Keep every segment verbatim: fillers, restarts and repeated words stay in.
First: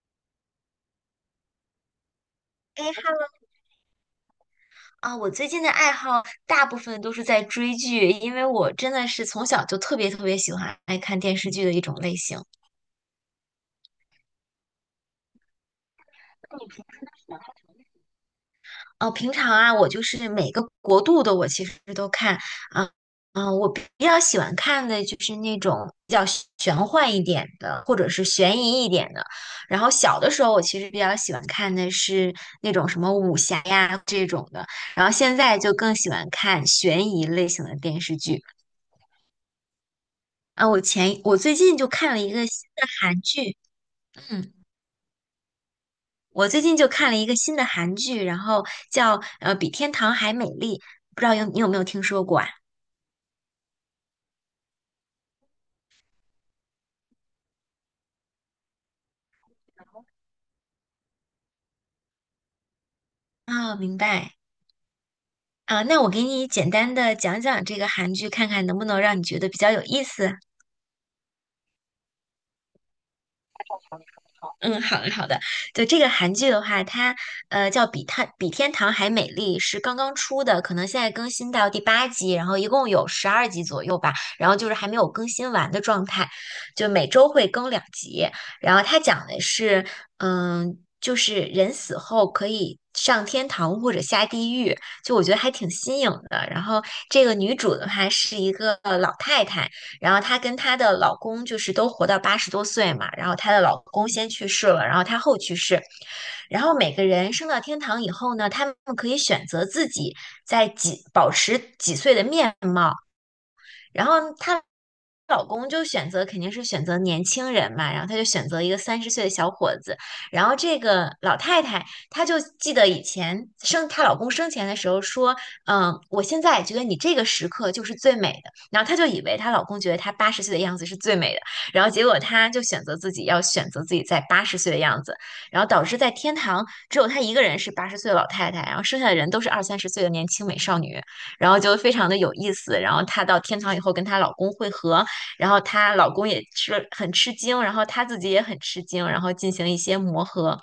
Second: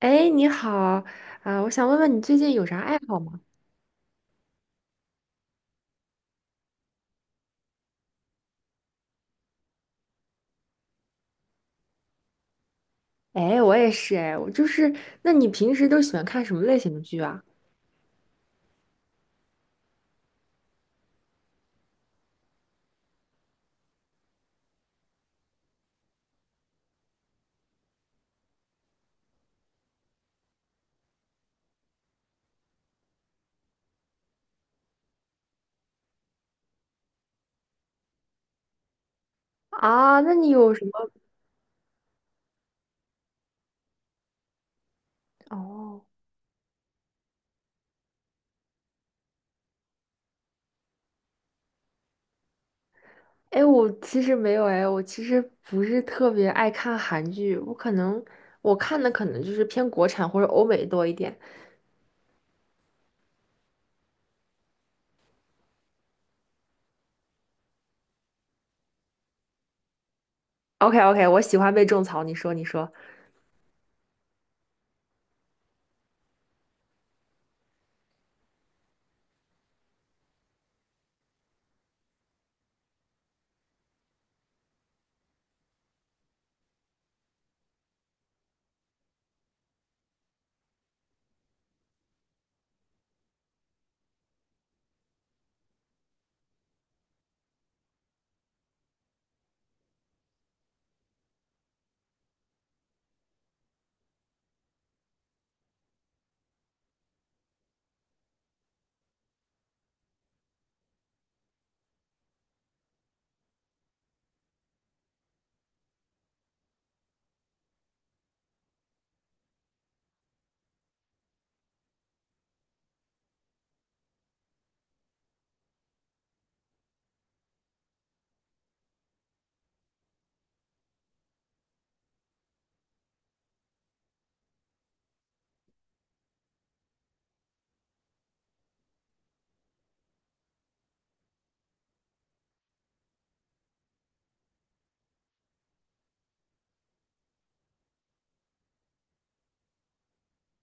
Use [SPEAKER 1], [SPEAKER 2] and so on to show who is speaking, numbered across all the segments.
[SPEAKER 1] 哎，你好，啊、我想问问你最近有啥
[SPEAKER 2] 哎
[SPEAKER 1] 爱好
[SPEAKER 2] 哈
[SPEAKER 1] 吗？
[SPEAKER 2] 啊，我最近的爱好大部分都是在追剧，因为我真的是从小就特别特别喜欢爱看电视剧的一种类型。
[SPEAKER 1] 哎，我也是，哎，我就是，那你平时都喜欢看什么类型的剧啊？
[SPEAKER 2] 哦，平常啊，我就是每个国度的我其实都看啊，嗯、我比较喜欢看的就是那种比较玄幻一点的，或者是悬疑一点的。然后小的时候，我其实比较喜欢看的是那种什么武侠呀这种的，然后现在就更喜欢看悬疑类型的电视剧。
[SPEAKER 1] 啊，那你
[SPEAKER 2] 啊，
[SPEAKER 1] 有
[SPEAKER 2] 我
[SPEAKER 1] 什么？
[SPEAKER 2] 前我最近就看了一个新的韩剧，嗯，
[SPEAKER 1] 哦，
[SPEAKER 2] 我最近就看了一个新的韩剧，然后叫呃《比天堂还美丽》，不知道有你有没有听说过啊？
[SPEAKER 1] 哎，我其实没有，哎，我其实不是特别爱看韩剧，我可能我看的可能就是偏国产或者欧美多一点。
[SPEAKER 2] 啊，明白啊，那我给你简单的讲讲这个韩剧，看看能不能让你觉得比较有意思。
[SPEAKER 1] OK OK，我喜欢被种草，你说你说。
[SPEAKER 2] 嗯，好的好的。就这个韩剧的话，它呃叫比它比天堂还美丽，是刚刚出的，可能现在更新到第八集，然后一共有十二集左右吧，然后就是还没有更新完的状态，就每周会更两集。然后它讲的是，嗯，就是人死后可以上天堂或者下地狱，就我觉得还挺新颖的。然后这个女主的话是一个老太太。然后她跟她的老公就是都活到八十多岁嘛，然后她的老公先去世了，然后她后去世，然后每个人升到天堂以后呢，他们可以选择自己在几保持几岁的面貌。然后她老公就选择肯定是选择年轻人嘛，然后她就选择一个三十岁的小伙子，然后这个老太太她就记得以前生她老公生前的时候说，嗯，我现在觉得你这个时刻就是最美的，然后她就以为她老公觉得她八十岁的样子是最美的，然后结果她就选择自己要选择自己在八十岁的样子，然后导致在天堂只有她一个人是八十岁的老太太，然后剩下的人都是二三十岁的年轻美少女。然后就非常的有意思。然后她到天堂以后跟她老公会合，然后她老公也吃很吃惊，然后她自己也很吃惊，然后进行一些磨合。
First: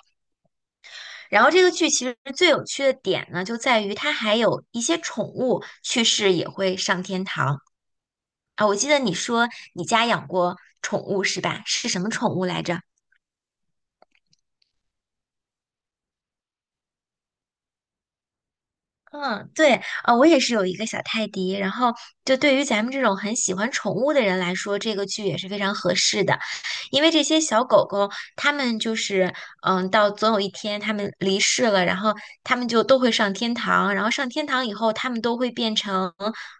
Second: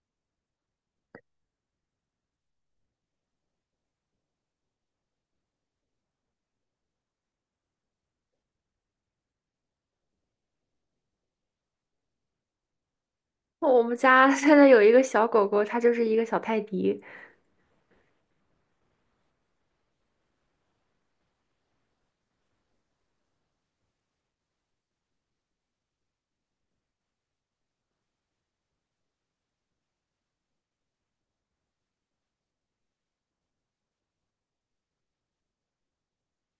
[SPEAKER 2] 然后这个剧其实最有趣的点呢，就在于它还有一些宠物去世也会上天堂啊。我记得你说你家养过宠物是吧？是什么宠物来着？
[SPEAKER 1] 我们家现在有一个小狗狗，它就是一个小泰迪。
[SPEAKER 2] 嗯，对啊，我也是有一个小泰迪，然后就对于咱们这种很喜欢宠物的人来说，这个剧也是非常合适的，因为这些小狗狗，它们就是嗯，到总有一天它们离世了，然后它们就都会上天堂，然后上天堂以后，它们都会变成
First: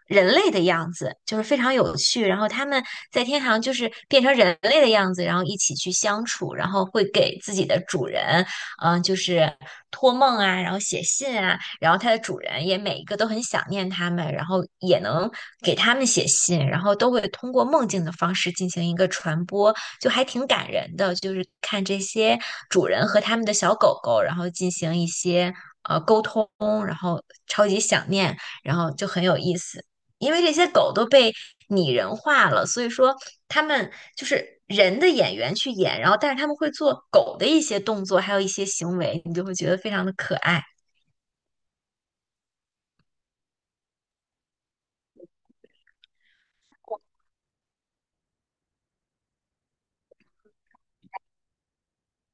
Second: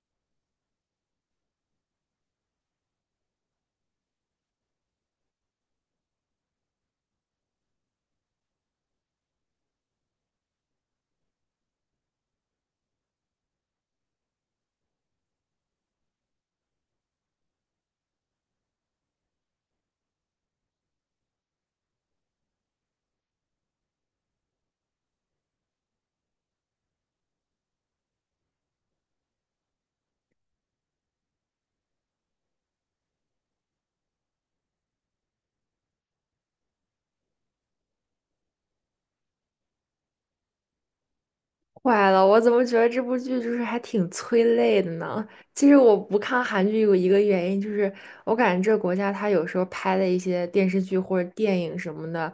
[SPEAKER 2] 人类的样子，就是非常有趣，然后它们在天堂就是变成人类的样子，然后一起去相处，然后会给自己的主人。嗯，就是托梦啊，然后写信啊，然后它的主人也每一个都很想念它们，然后也能给它们写信，然后都会通过梦境的方式进行一个传播，就还挺感人的。就是看这些主人和他们的小狗狗，然后进行一些呃沟通，然后超级想念，然后就很有意思。因为这些狗都被拟人化了，所以说他们就是人的演员去演，然后但是他们会做狗的一些动作，还有一些行为，你就会觉得非常的可爱。
[SPEAKER 1] 坏了，我怎么觉得这部剧就是还挺催泪的呢？其实我不看韩剧有一个原因，就是我感觉这个国家它有时候拍的一些电视剧或者电影什么的，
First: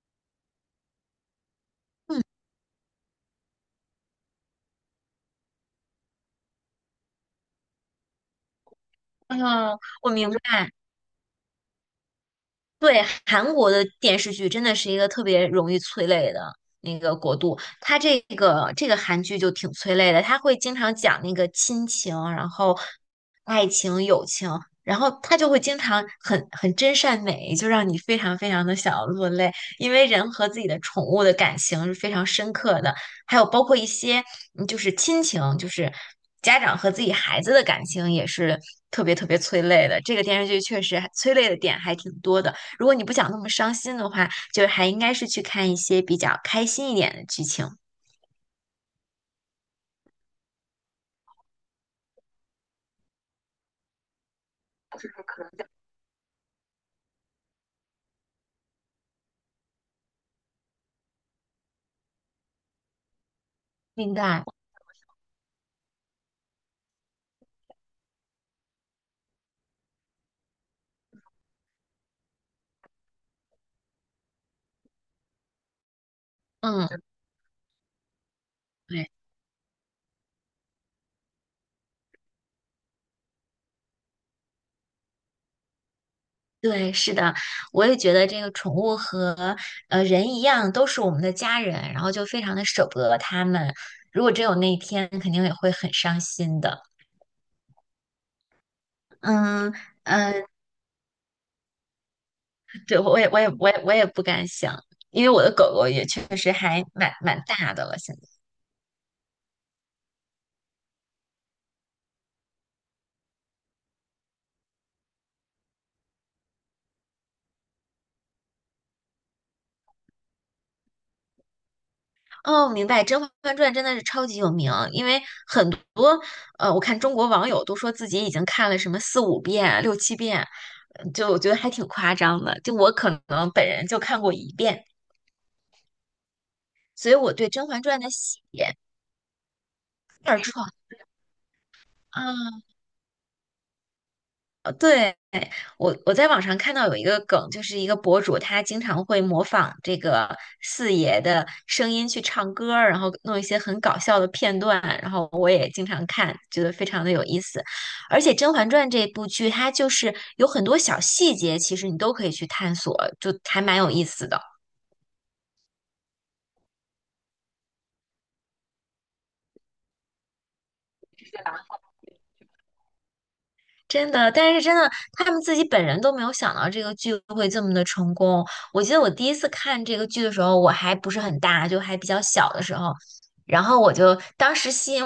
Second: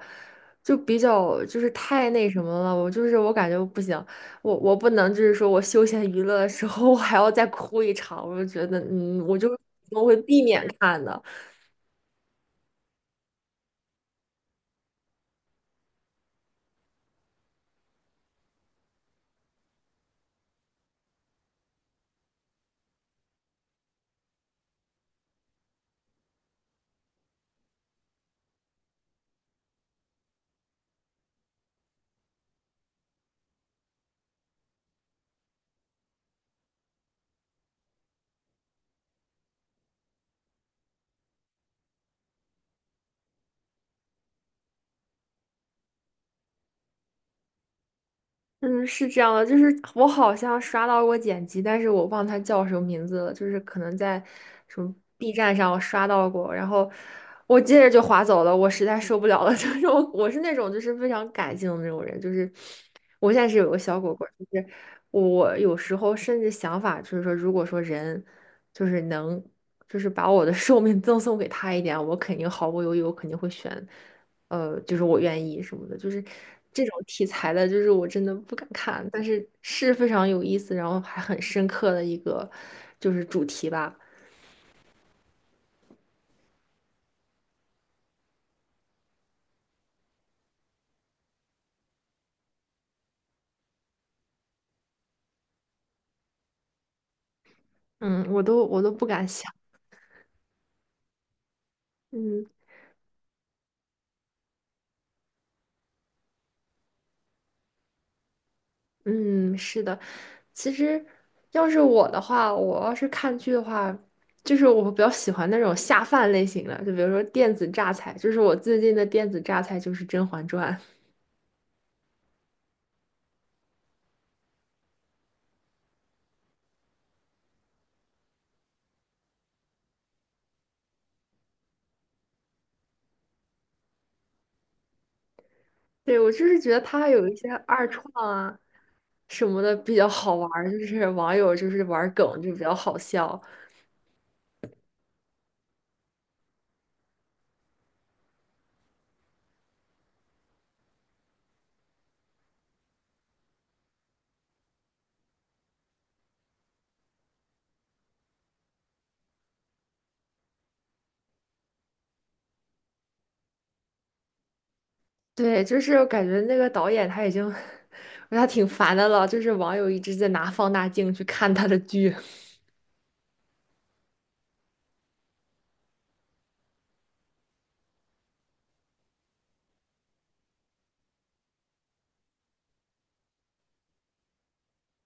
[SPEAKER 1] 就比较就是太那什么了。我就是我感觉不行，我我不能就是说我休闲娱乐的时候我还要再哭一场，我就觉得嗯，我就
[SPEAKER 2] 嗯，
[SPEAKER 1] 我
[SPEAKER 2] 我
[SPEAKER 1] 会
[SPEAKER 2] 明白，
[SPEAKER 1] 避免看的。
[SPEAKER 2] 对，韩国的电视剧真的是一个特别容易催泪的那个国度，它这个这个韩剧就挺催泪的，它会经常讲那个亲情，然后爱情、友情，然后它就会经常很很真善美，就让你非常非常的想要落泪，因为人和自己的宠物的感情是非常深刻的，还有包括一些嗯就是亲情，就是家长和自己孩子的感情也是特别特别催泪的，这个电视剧确实还催泪的点还挺多的。如果你不想那么伤心的话，就是还应该是去看一些比较开心一点的剧情。
[SPEAKER 1] 嗯，是这样的，就是我好像刷到过剪辑，但是我忘它叫什么名字了，就是可能在什么 B 站上我刷到过，然后我接着就划走了，我实在受不了了，就是我我是那种就是非常感性的那种人，就是我现在是有个小果
[SPEAKER 2] 明
[SPEAKER 1] 果，就
[SPEAKER 2] 白，
[SPEAKER 1] 是我有时候甚至想法就是说，如果说人就是能就是把我的 寿命赠送给他一点，我肯定毫不犹豫，我肯定会选。呃，就是我愿意什么的，就是这种
[SPEAKER 2] 嗯，
[SPEAKER 1] 题材的，就是我真的不敢看，
[SPEAKER 2] 对
[SPEAKER 1] 但是是非常有意思，然后还很深刻的一个就是主题吧。
[SPEAKER 2] 对，是的，我也觉得这个宠物和呃人一样，都是我们的家人，然后就非常的舍不得他们。如果真有那一天，肯定也会很伤心的。
[SPEAKER 1] 嗯，我都我都不敢
[SPEAKER 2] 嗯
[SPEAKER 1] 想。
[SPEAKER 2] 嗯，呃
[SPEAKER 1] 嗯
[SPEAKER 2] 对，我也我也我也我也不敢想，因为我的狗狗也确实还蛮蛮大的了，现在。
[SPEAKER 1] 嗯，是的，其实要是我的话，我要是看剧的话，就是我比较喜欢那种下饭类型的，就比如说电子榨菜，就是我最近的电子榨菜就是《甄嬛传》。
[SPEAKER 2] 哦，明白，《甄嬛传》真的是超级有名，因为很多呃，我看中国网友都说自己已经看了什么四五遍、六七遍，嗯就我觉得还挺夸张的。就我可能本人就看过一遍，
[SPEAKER 1] 对，我就是觉得他
[SPEAKER 2] 所以
[SPEAKER 1] 有
[SPEAKER 2] 我
[SPEAKER 1] 一些
[SPEAKER 2] 对《甄嬛
[SPEAKER 1] 二
[SPEAKER 2] 传》
[SPEAKER 1] 创
[SPEAKER 2] 的写
[SPEAKER 1] 啊什么的比较好
[SPEAKER 2] 二
[SPEAKER 1] 玩
[SPEAKER 2] 创
[SPEAKER 1] 儿，就是网友就是玩儿梗就比
[SPEAKER 2] 啊，
[SPEAKER 1] 较好笑。
[SPEAKER 2] 对。我我在网上看到有一个梗，就是一个博主，他经常会模仿这个四爷的声音去唱歌儿，然后弄一些很搞笑的片段，然后我也经常看，觉得非常的有意思。而且《甄嬛传》这部剧，它就是有很多小细节，其实你都可以去探索，就还蛮有意思的。
[SPEAKER 1] 对，就是我感觉那个导演他已经，他挺烦的了，就是网友一直在拿放大镜去看他的剧。
[SPEAKER 2] 真的，但是真的，他们自己本人都没有想到这个剧会这么的成功。我记得我第一次看这个剧的时候，我还不是很大，就还比较小的时候，然后我就当时吸引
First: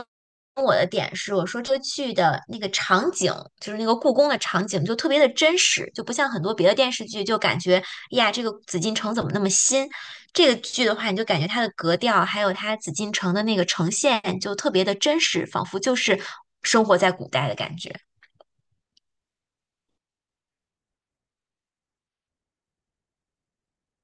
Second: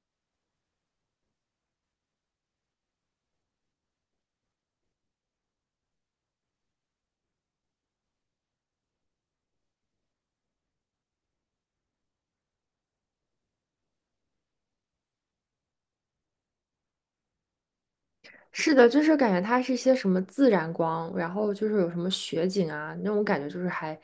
[SPEAKER 2] 我的点是，我说这个剧的那个场景，就是那个故宫的场景，就特别的真实，就不像很多别的电视剧，就感觉呀，这个紫禁城怎么那么新？这个剧的话，你就感觉它的格调，还有它紫禁城的那个呈现，就特别的真实，仿佛就是生活在古代的感觉。
[SPEAKER 1] 是的，就是感觉它是一些什么自然光，然后就是有什么雪景啊，那种感觉就是还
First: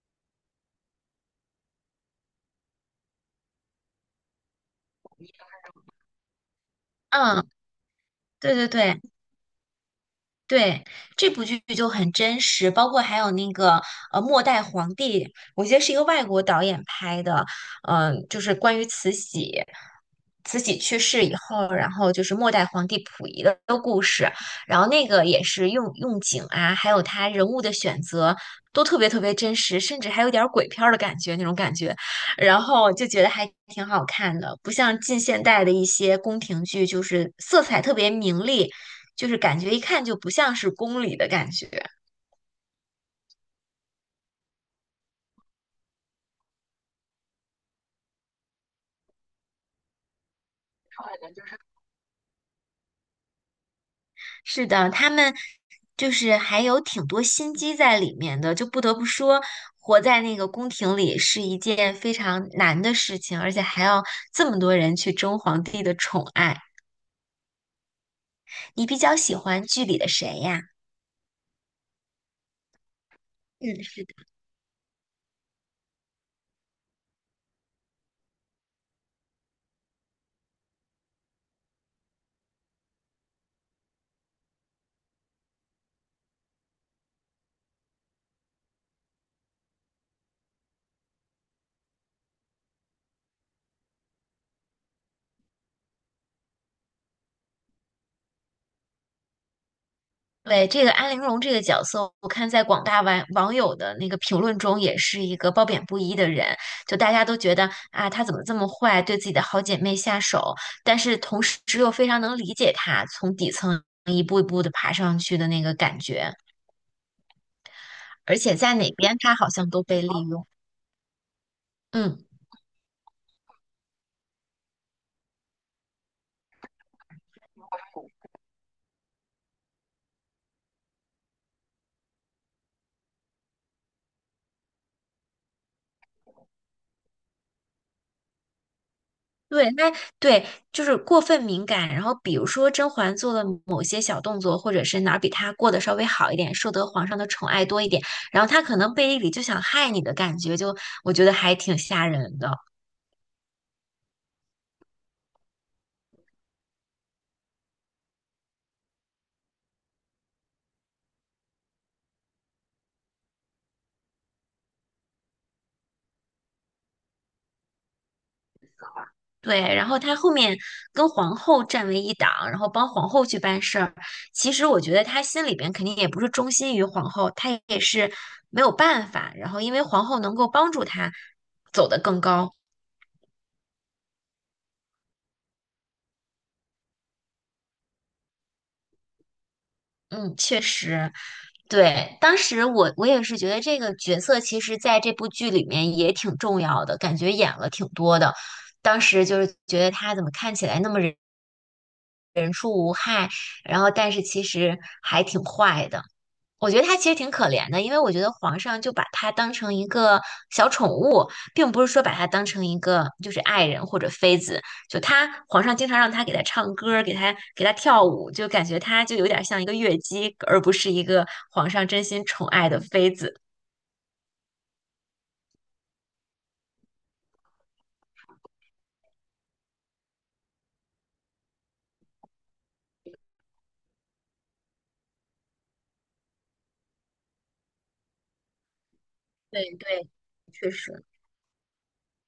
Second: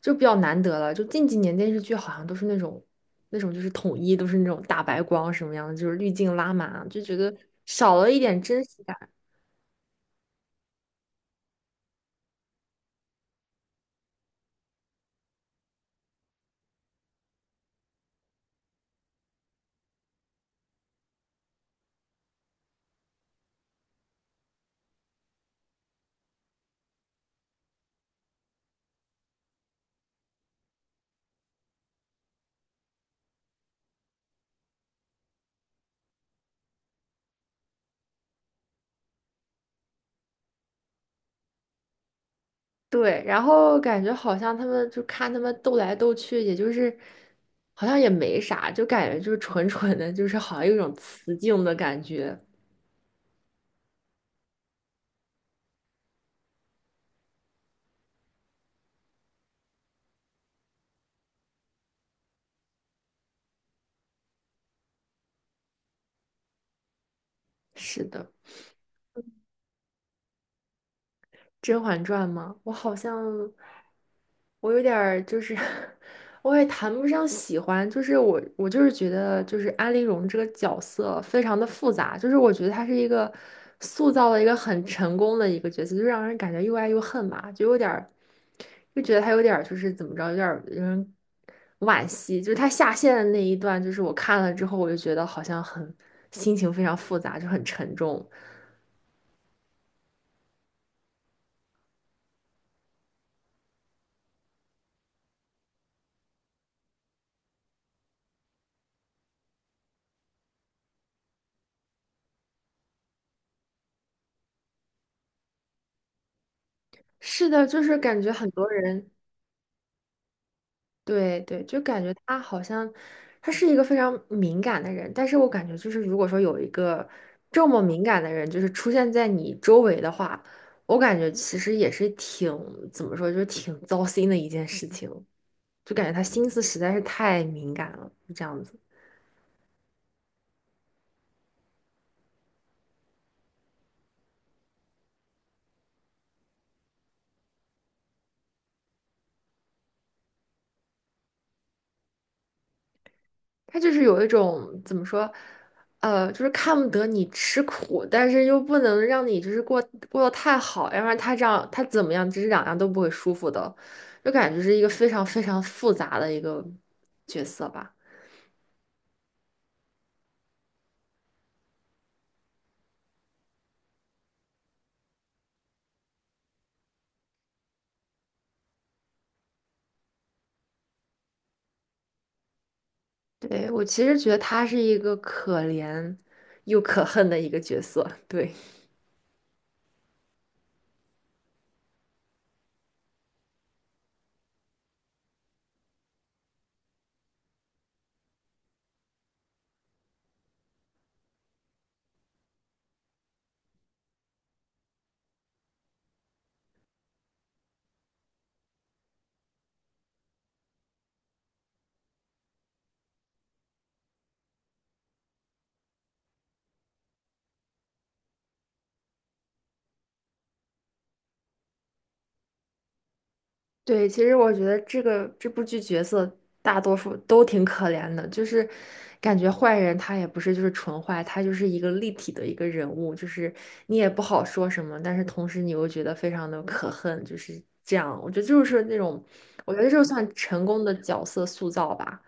[SPEAKER 1] 就比较难得了。就近几年电视剧好像都是那种那种就是统一都是那种大白光什么样的，就是滤镜拉满，就觉得
[SPEAKER 2] 嗯。
[SPEAKER 1] 少了一点
[SPEAKER 2] 对
[SPEAKER 1] 真
[SPEAKER 2] 对
[SPEAKER 1] 实感。
[SPEAKER 2] 对对，这部剧就很真实，包括还有那个呃《末代皇帝》，我记得是一个外国导演拍的，嗯、就是关于慈禧，慈禧去世以后，然后就是末代皇帝溥仪的故事，然后那个也是用用景啊，还有他人物的选择都特别特别真实，甚至还有点儿鬼片儿的感觉那种感觉，然后就觉得还挺好看的，不像近现代的一些宫廷剧，就是色彩特别明丽。就是感觉一看就不像是宫里的感觉。
[SPEAKER 1] 对，然后感觉好像他们就看他们斗来斗去，也就是好像也没啥，就感觉就是纯纯的，就是好像有一种雌竞的感觉。
[SPEAKER 2] 是的，他们就是还有挺多心机在里面的，就不得不说，活在那个宫廷里是一件非常难的事情，而且还要这么多人去争皇帝的宠爱。
[SPEAKER 1] 是的。
[SPEAKER 2] 你比较喜欢剧里的谁呀？
[SPEAKER 1] 《甄嬛传》吗？我好像
[SPEAKER 2] 嗯，
[SPEAKER 1] 我有点儿就是 我也谈不上喜欢，就是我我就是觉得就是安陵容这个角色非常的复杂，就是我觉得她是一个塑造了一个很成功的一个角色，就让人感觉又爱又恨吧，就有点儿就觉得她有点儿就是怎么着，有点儿让人惋惜，就是她下线的那一段，就是我看了之后，我就觉得好像很心情非常复杂，就很沉重。
[SPEAKER 2] 对，这个安陵容这个角色，我看在广大网网友的那个评论中，也是一个褒贬不一的人。就大家都觉得啊，她怎么这么坏，对自己的好姐妹下手，但是同时又非常能理解她从底层一步一步的爬上去的那个感觉，
[SPEAKER 1] 是的，就是感觉
[SPEAKER 2] 而
[SPEAKER 1] 很
[SPEAKER 2] 且
[SPEAKER 1] 多
[SPEAKER 2] 在哪
[SPEAKER 1] 人。
[SPEAKER 2] 边她好像都被利用。
[SPEAKER 1] 对对，就感觉
[SPEAKER 2] 嗯。
[SPEAKER 1] 他好像他是一个非常敏感的人，但是我感觉就是如果说有一个这么敏感的人，就是出现在你周围的话，我感觉其实也是挺怎么说，就是挺糟心的一件事情，就感觉他心思实在是太敏感了，就这样子。
[SPEAKER 2] 对，那对就是过分敏感。然后比如说甄嬛做的某些小动作，或者是哪儿比她过得稍微好一点，受得皇上的宠爱多一点，然后她可能背地里就想害你的感觉，就我觉得还挺吓人的。
[SPEAKER 1] 他就是有一种怎么说，呃，就是看不得你吃苦，但是又不能让你就是过过得太好，要不然他这样他怎么样，这是两样都不会舒服的，就感觉是一个非常非常复杂的一个角色吧。
[SPEAKER 2] 对，然后她后面跟皇后站为一党，然后帮皇后去办事儿。其实我觉得她心里边肯定也不是忠心于皇后，她也是没有办法。然后因为皇后能够帮助她走得更高。
[SPEAKER 1] 对，我其实觉得他是一个可怜又可恨的一个角色，对。
[SPEAKER 2] 嗯，确实，对，当时我我也是觉得这个角色其实在这部剧里面也挺重要的，感觉演了挺多的。当时就是觉得他怎么看起来那么人人畜无害，然后但是其实还挺坏的。我觉得他其实挺可怜的，因为我觉得皇上就把他当成一个小宠物，并不是说把他当成一个就是爱人或者妃子。就他皇上经常让他给他唱歌儿，给他给他跳舞，就感觉他就有点像一个乐姬，而不是一个皇上真心宠爱的妃子。
[SPEAKER 1] 对，其实我觉得这个这部剧角色大多数都挺可怜的，就是感觉坏人他也不是就是纯坏，他就是一个立体的一个人物，就是你也不好说什么，但是同时你又觉得非常的可恨，就是这样。我觉得就是那种，我
[SPEAKER 2] 对
[SPEAKER 1] 觉得这就
[SPEAKER 2] 对，
[SPEAKER 1] 算成
[SPEAKER 2] 确
[SPEAKER 1] 功的
[SPEAKER 2] 实。
[SPEAKER 1] 角色塑造吧。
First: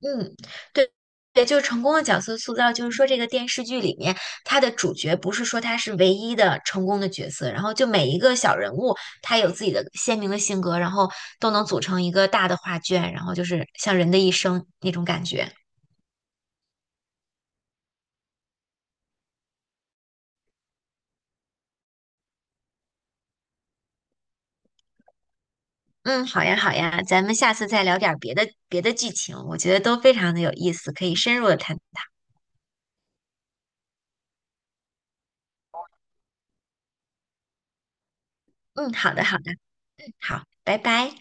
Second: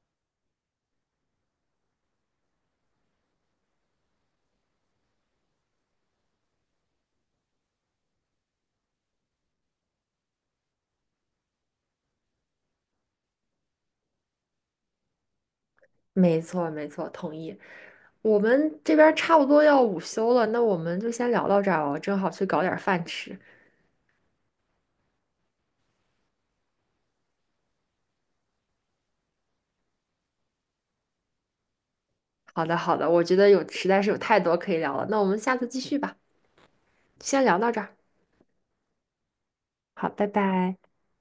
[SPEAKER 2] 嗯，对对，就是成功的角色塑造，就是说这个电视剧里面，他的主角不是说他是唯一的成功的角色，然后就每一个小人物，他有自己的鲜明的性格，然后都能组成一个大的画卷，然后就是像人的一生那种感觉。
[SPEAKER 1] 没错，没错，同意。我们这边差不多要午休了，那我们就先聊到这儿吧，我正好去搞点饭吃。
[SPEAKER 2] 嗯，好呀好呀，咱们下次再聊点儿别的别的剧情，我觉得都非常的有意思，可以深入的探讨。
[SPEAKER 1] 好的，好的，我觉得有实在是有太多可以聊了，那我们下次继续吧。先聊到这儿，
[SPEAKER 2] 嗯，好的好的，
[SPEAKER 1] 好，拜
[SPEAKER 2] 好，
[SPEAKER 1] 拜。
[SPEAKER 2] 拜拜。